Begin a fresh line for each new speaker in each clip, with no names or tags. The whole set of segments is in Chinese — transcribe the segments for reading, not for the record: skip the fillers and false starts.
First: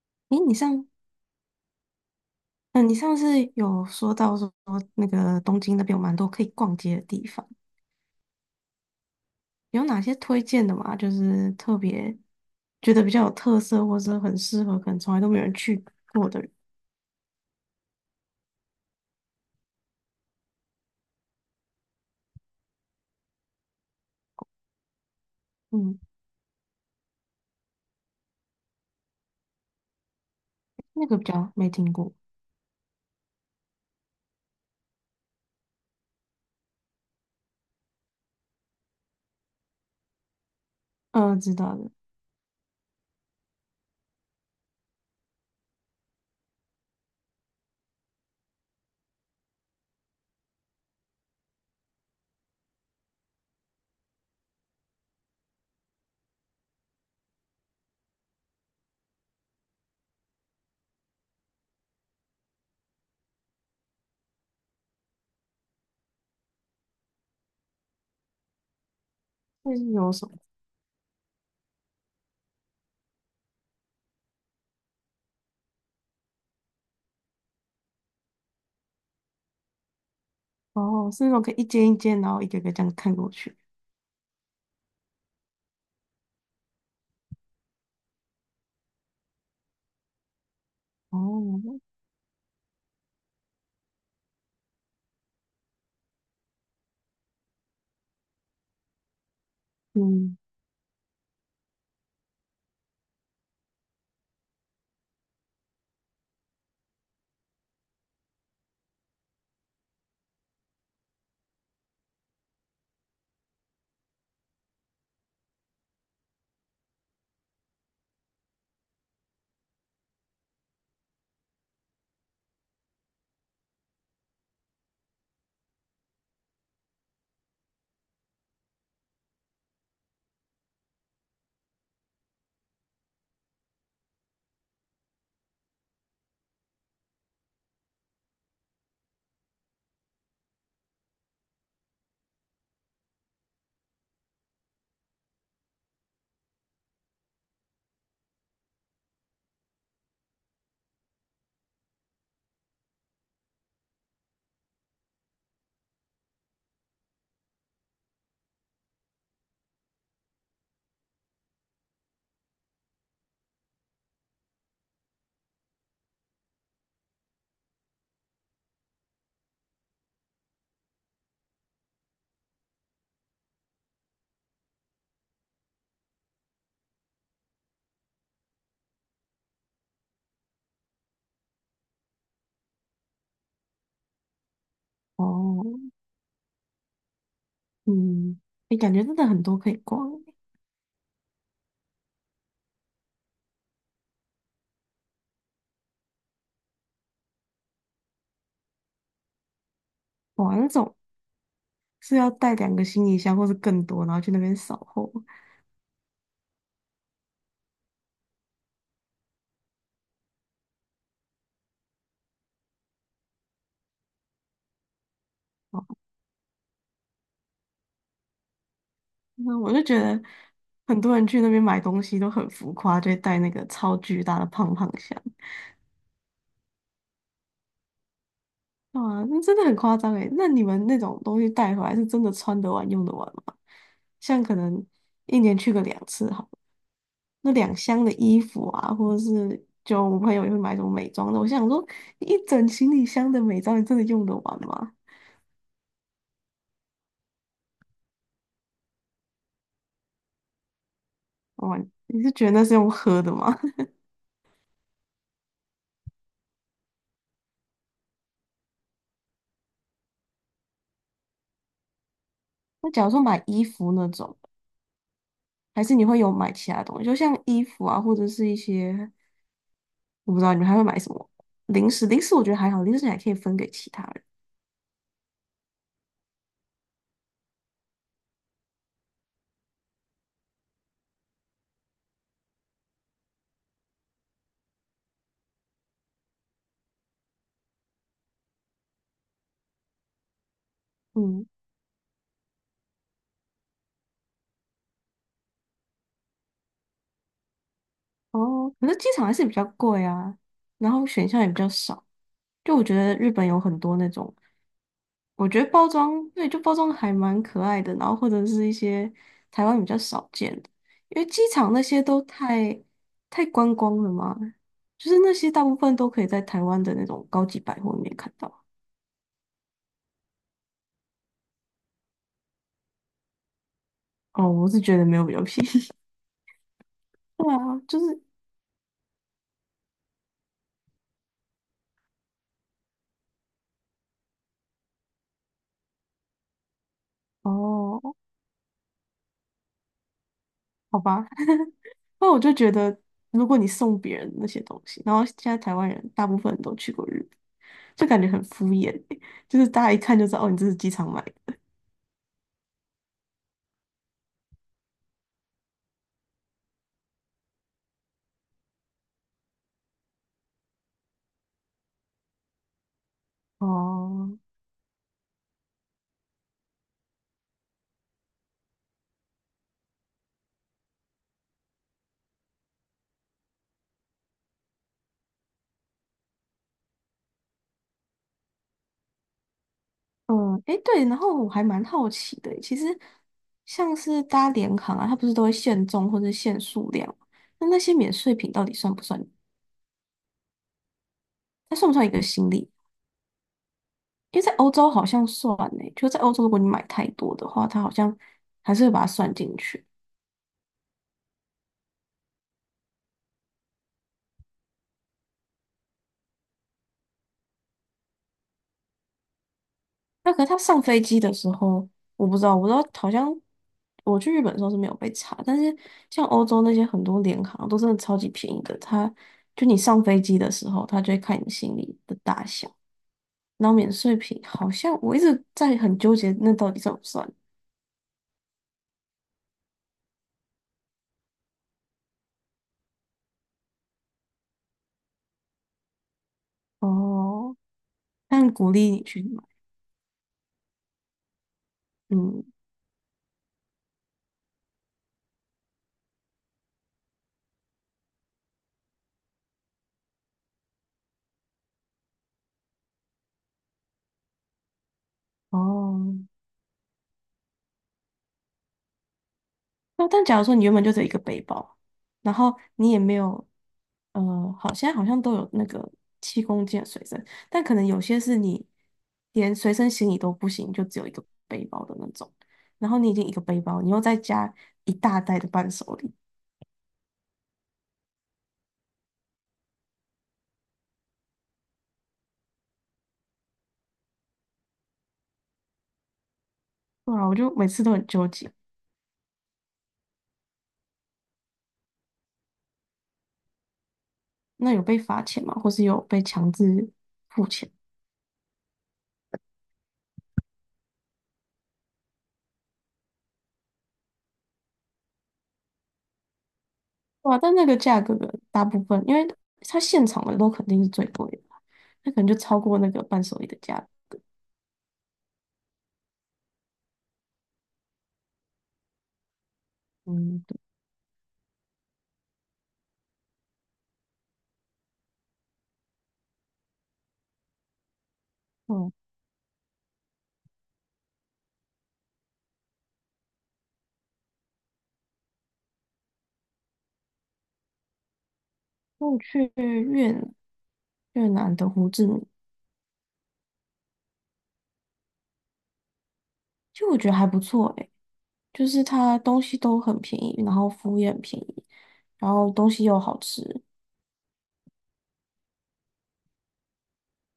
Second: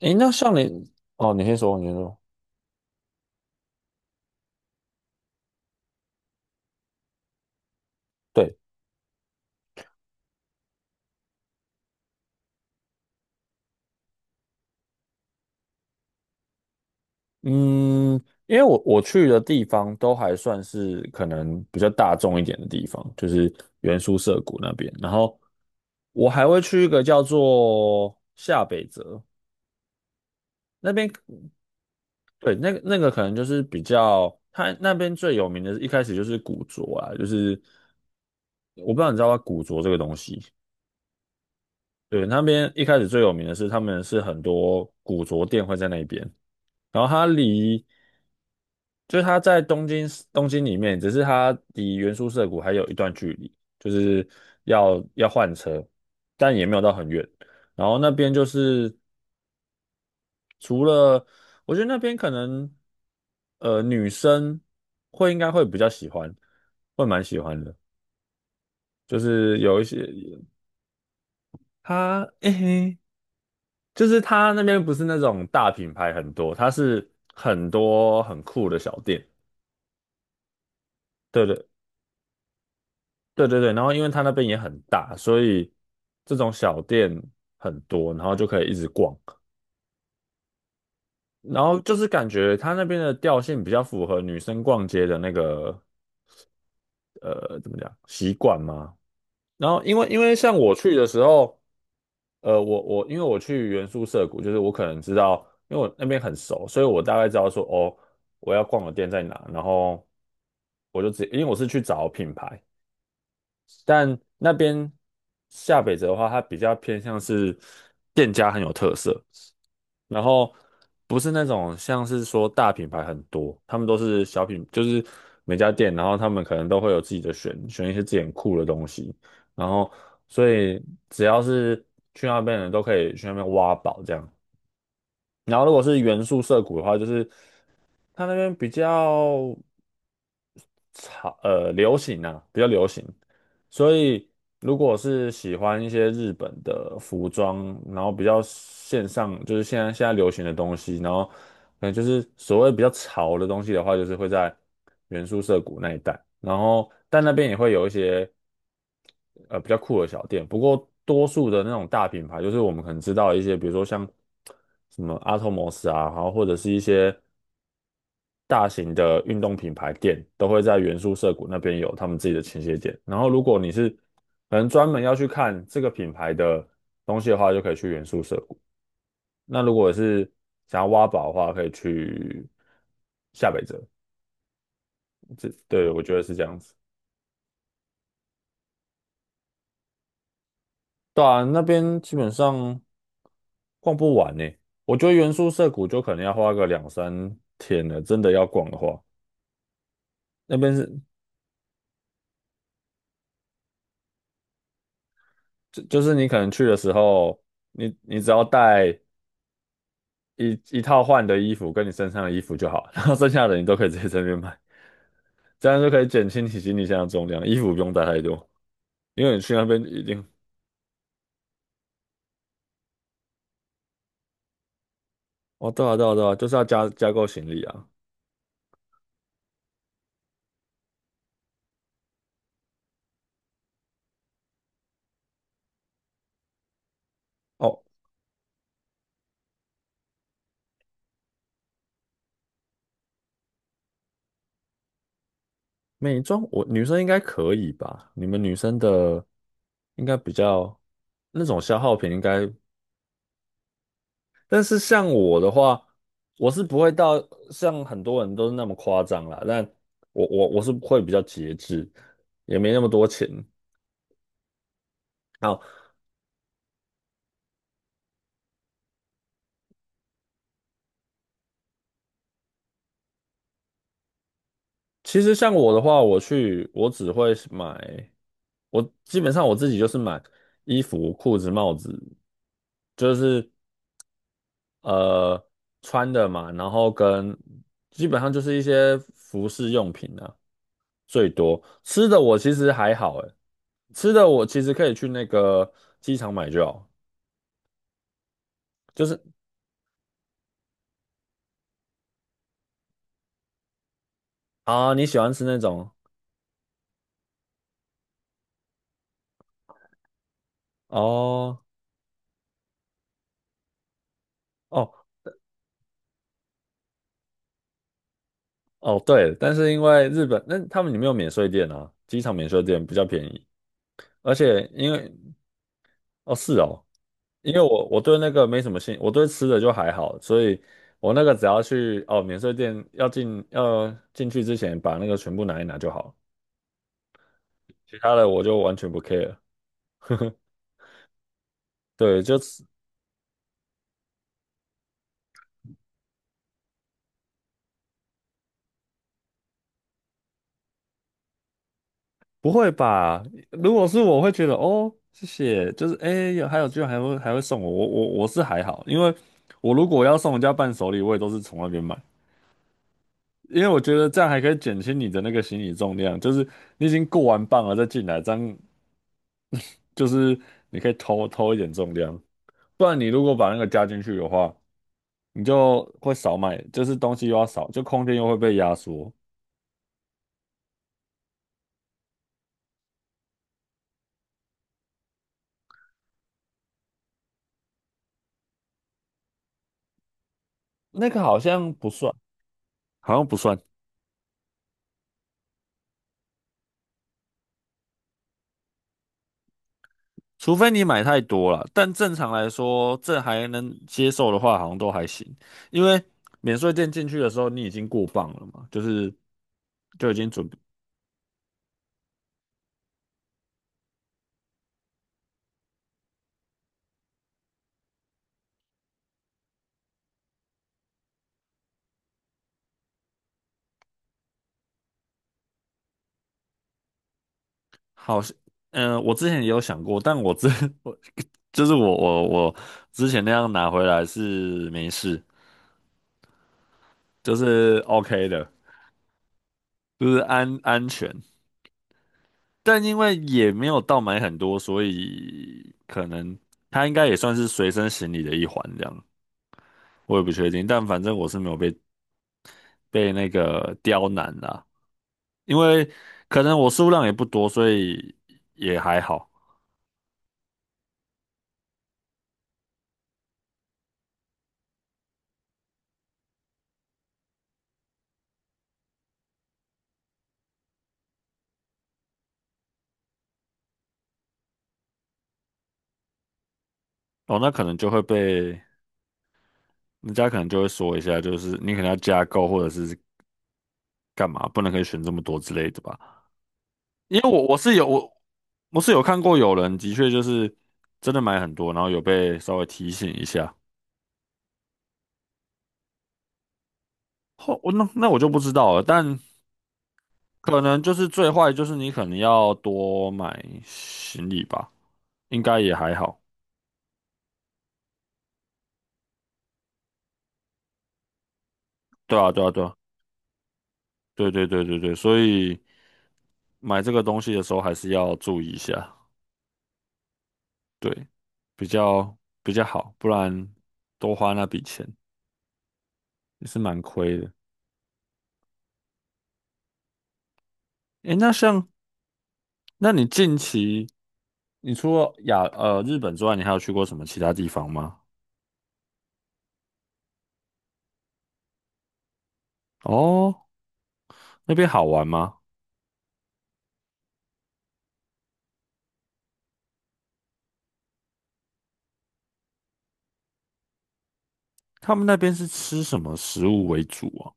诶，那
诶，
像你，哦，你先说，你先说。
你上次有说到说那个东京那边有蛮多可以逛街的地方，
对，
有哪些推荐的嘛？就是特别觉得比较有特色，或者很适合，可能从来都没有人去过的。
嗯，因为我去的地方都还算是可能比较大众一点的地方，就是原宿涩谷那边。然后
嗯。
我还会去一个叫做下北泽那
那
边，
个比较没听过。
对，那个可能就是比较，它那边最有名的，一开始就是古着啊，就是我不知道你知道吧，古着这个东西，
嗯、知道的。
对，那边一开始最有名的是他们是很多古着店会在那边。然后它离就是它在东京里面，只是它离原宿涩谷还有一段距离，就是要换车，但也没有到很远。然后那边就是除了，我觉得那边可能女生会应该会比较喜欢，会蛮喜欢的，就是
那
有一
是
些
有什么？
它诶、嘿就是它那边不是那种大品牌很多，它是很多很酷的小店。
哦，是那种
对
可以一
对
间一间，然后一个个这样看过
对
去。
对对，然后因为它那边也很大，所以这种小店很多，然后就可以一直逛。然
哦。
后就是感觉它那边的调性比较符合女生逛街的那个怎么讲习惯嘛。然后因为
嗯。
像我去的时候，我因为我去原宿涩谷，就是我可能知道，因为我那边很熟，所以我大概知道说哦，我要逛的店在哪，然后我就直接因为我是去找品牌。但那边下北泽的话，它比较偏向是店家很有特色，然后不是那种像是说大品牌很多，他们都是小品，就是每家店，然后他们可能都会有自己的选，选一些自己很酷的东西，然后所以只要是去那边的人都可以去那边挖宝这样。然后如果是元素涩谷的话，就是它那边比较。潮流行啊，比较流行。所以如果是喜欢一些日本的服装，然后比较线上，就是现在流行的东西，然后可能就是所谓比较潮的东西的话，就是会在原宿涩谷那一带。然后但那边也会有一些比较酷的小店，不过多数的那种大品牌，就是我们可能知道一些，比如说像什么阿托摩斯啊，然后或者是一些。大型的运动品牌店都会在原宿涩谷那边有他们自己的倾斜点。然后，如果你是可能专门要去看这个品牌的东西的话，就可以去原宿涩谷。那如果是想要挖宝的话，可以去下北泽。这对
哦。
我觉得是这样子。
嗯，你感觉真的很多可以逛。
对啊，那边基本上逛不完呢。我觉得原宿涩谷就可能要花个两三天了，真的要逛的话，那
哇，那
边
种
是
是要带两个行李箱或是更多，然后去那边扫货。
就就是你可能去的时候，你只要带一套换的衣服跟你身上的衣服就好，然后剩下的你都可以直接在那边买，这样
哦。
就可以减轻你行李箱的重量，衣服不用带太多，因为你去
那
那
我
边
就觉
一
得
定
很多人去那边买东西都很浮夸，就会带那个超巨大的胖胖箱。
哦，对啊对啊对啊，就是要加购行李啊。
啊，那真的很夸张诶。那你们那种东西带回来是真的穿得完、用得完吗？像可能一年去个两次好了，那两
哦，
箱的衣服啊，或者是就我朋友也会买什么美妆的，我想说一整行李箱的美妆，你真的用得完吗？
美妆我女生应该可以吧？你们女生的应该比较那种消
哇，
耗品应
你是觉
该，
得那是用喝的吗？
但是像我的话，我是不会到像很多人都是那么夸张啦，但我是会比较节制，也没那 么
那假
多
如说
钱。
买衣服那种，
好，
还是你会有买其他东西，就像衣服啊，或者是一些。我不知道你们还会买什么，零食？零食我觉得还好，零食你还可以分给其他人。
其实像我的话，我去我只会是买，我基本上我自己就是买衣服、裤子、帽子，就是呃穿的嘛，然后跟基本上就是一些服饰用品啊，最
嗯。
多吃的我其实还好，诶，吃的我其实可以去那个机场买就好，
哦，可是
就
机
是
场还是比较贵啊，然后选项也比较少。就我觉得日本有很多那种，
啊你喜欢吃
我
那
觉得包
种
装，对，就包装还蛮可爱的，然后或者是一些台湾比较少见的，因为机
哦
场那些都太观光了嘛，
哦
就是那些大部分都可以在台湾的那种高级百货里面看到。
哦对，但是因为日本那他们里面有免税店啊，机场免税店比较便宜。而
哦，
且
我是
因
觉得
为
没有比较便宜。
哦，是哦，
对
因为
啊，
我
就
我对
是
那个没什么兴，我对吃的就还好，所以我那个只要去哦免税店要进去之前把那个全部拿一拿就好，其
哦，
他的我就完全不 care。
好吧。
对，
那
就
我就
是
觉得，如果你送别人那些东西，然后现在台湾人大部分人都去过日本，就感觉很敷衍欸，就是大家一看就知道，哦，你这是机场买的。
不会吧？如果是我会觉得哦，谢谢，就是哎，诶有还有居然还会还会送我，我是还好，因为我如果要送人家伴手礼，我也都是从那边买，因为我觉得这样
哦。
还可以减轻你的那个行李重量，就是你已经过完磅了再进来，这样就是你可以偷偷一点重量，不然你如果把那个加进去的话，你就会少买，就是东西又要少，就空间又会被压缩。
嗯。诶，对，然后我还蛮好奇的欸，其实像是搭联航啊，它不是都会限重或者限数量吗？那那些免税品到底算不算？
那个好像
它算
不
不算一
算，
个行李？
好像不算，
因为在欧洲好像算呢，就在欧洲，如果你买太多的话，它好像还是会把它算进去。
除非你买太多了。但正常来说，这还能接受的话，好像都还行，因为免税店进去的时候，你已经过磅了嘛，就是就已经
那可
准
是
备
他上飞机的时候，我不知道好像，我去日本的时候是没有被查，但是像欧洲那些很多联航都真的超级便宜的，他就你上飞机的时候，他就会看你行李的大小，然后免税品好像我一直在很纠结，那到底算不算？
好像。嗯、我之前也有想过，但我之 我就是我之前那样拿回来是没事，就
哦，
是 OK 的，
但鼓励你去买。
就是安全。
嗯。
但因为也没有到买很多，所以可能它应该也算是随身行李的一环这样，我也不确定。但反正我是没有被那个刁难啦，因为
哦。
可能我数量也不多，所以也还好。
那但假如说你原本就只有一个背包，然后你也没有，好，现在好像都有那个7公斤的随身，但可能有些是你连随身行李都不行，就只有一个背包的那种。然后你已经一个背包，你又再加一大袋的伴手礼。
哦，那可能就会被人家可能就会说一下，就是你可能要加购或者是干嘛，不能可以选这么多之类的吧。
对
因
啊，
为
我
我
就
我
每
是
次
有
都很
我
纠结。
我是有看过有人的确就是真的买很多，然后有被稍微提醒一下。
那有被罚钱吗？或是有被强制付
后
钱？
我那我就不知道了，但可能就是最坏就是你可能要多买行李吧，应该也还好。
对啊，但那个价格的大部分，因为它现场的都肯定是最贵的，那可
对
能
啊，
就
对啊，
超
对啊，
过那个伴手礼的价格。
对对对对对，所以买这个东西的时候还是要注意一下，
嗯。对，
对，比较比较好，不然多花那笔钱也是蛮亏的。诶，那像那你近期，你除了日本之外，你还有去过什么其他地方吗？
我去越南，越南的胡志明。
哦，那边好玩吗？
就我觉得还不错诶，就是它东西都很便宜，然后服务也很便宜，然后东西又好吃。
他们那边是吃什么食物为主啊？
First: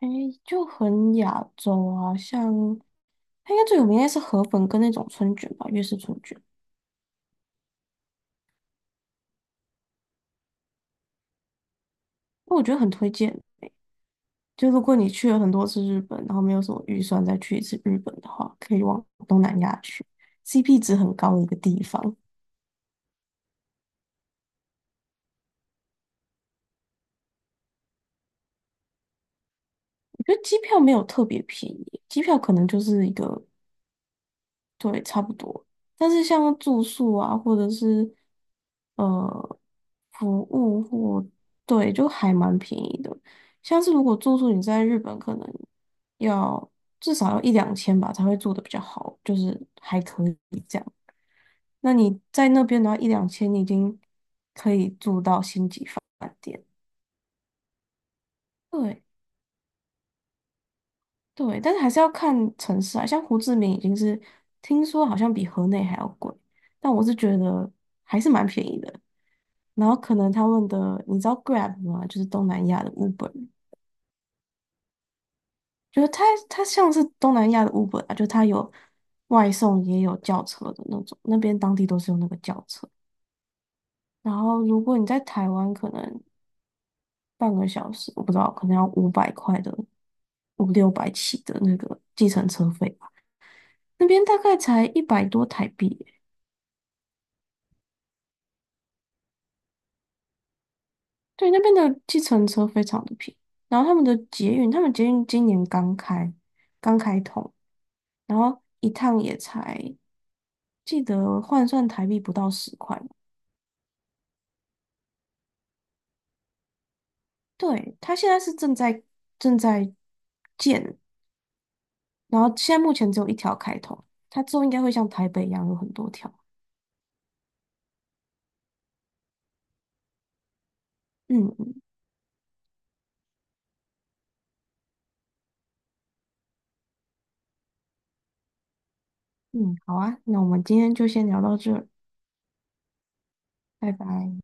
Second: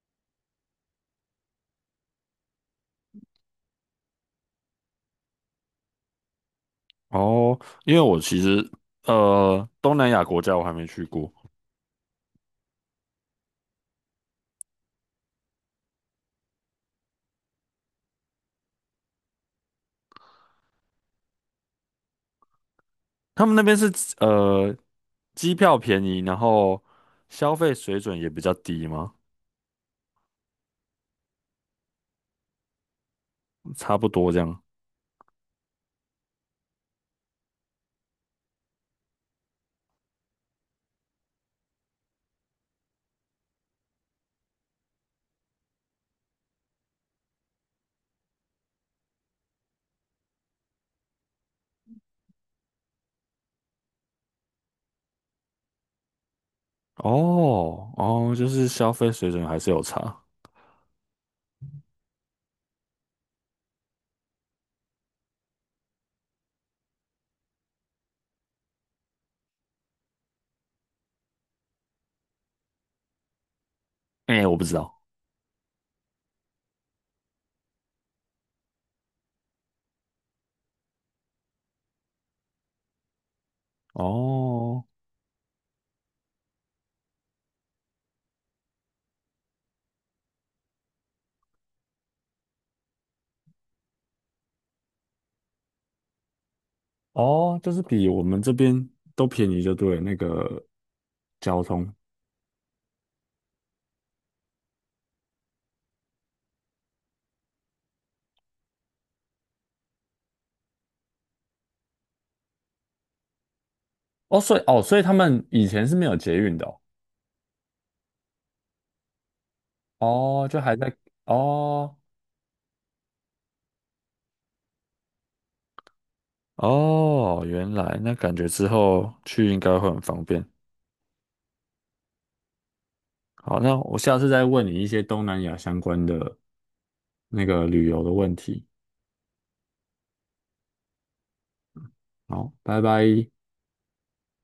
诶，就很亚洲啊，像它应该最有名应该是河粉跟那种春卷吧，粤式春卷。
哦，因为我其实东南亚国家我还没去过，
我觉得很推荐。就如果你去了很多次日本，然后没有什么预算再去一次日本的话，可以往东南亚去，CP 值很高的一个地方。
他们那边是呃机票便宜，然后消费水准也比较低吗？
我觉得机票没有特别便宜，机票可能就是一个，
差不多这样。
对，差不多。但是像住宿啊，或者是呃服务或，对，就还蛮便宜的。像是如果住宿你在日本，可能要至少要一两千吧，才会住的比较好，就是还可以这样。那你在那边的话，一两千你已经可以住到星级房。
哦哦，就是消
对。
费水准还是有差。
对，但是还是要看城市啊，像胡志明已经是听说好像比河内还要贵，但我是觉得还是蛮便宜的。然后可能他们的，你知道 Grab 吗？就是东南亚的 Uber，
哎、我不知道。
就是它像是东南亚的 Uber 啊，就它有外送也有轿车的那种，那边当地都是用那个轿车。然后如
哦。
果你在台湾，可能半个小时，我不知道，可能要500块的，五六百起的那个计程车费吧，那边大概才100多台币。
哦，就是比我们这边都便宜，就对了那个
对，那
交
边
通。
的计程车非常的便宜，然后他们的捷运，他们捷运今年刚开，刚开通，然后一趟也才记得换算台币不到10块吧。
哦，所以哦，所以他们以前是没有捷运的哦，
对，它现在是正在
哦，就还在
建，
哦
然后现在目前只有一条开通，它之后应该会像台北一样有很多条。
哦，原来那感觉之后去应该会很方便。
嗯嗯
好，那我下次再问你一些东南亚相关的那个旅游的问题。
嗯，好啊，那我们今天就先聊到这儿。
好，拜拜。
拜拜。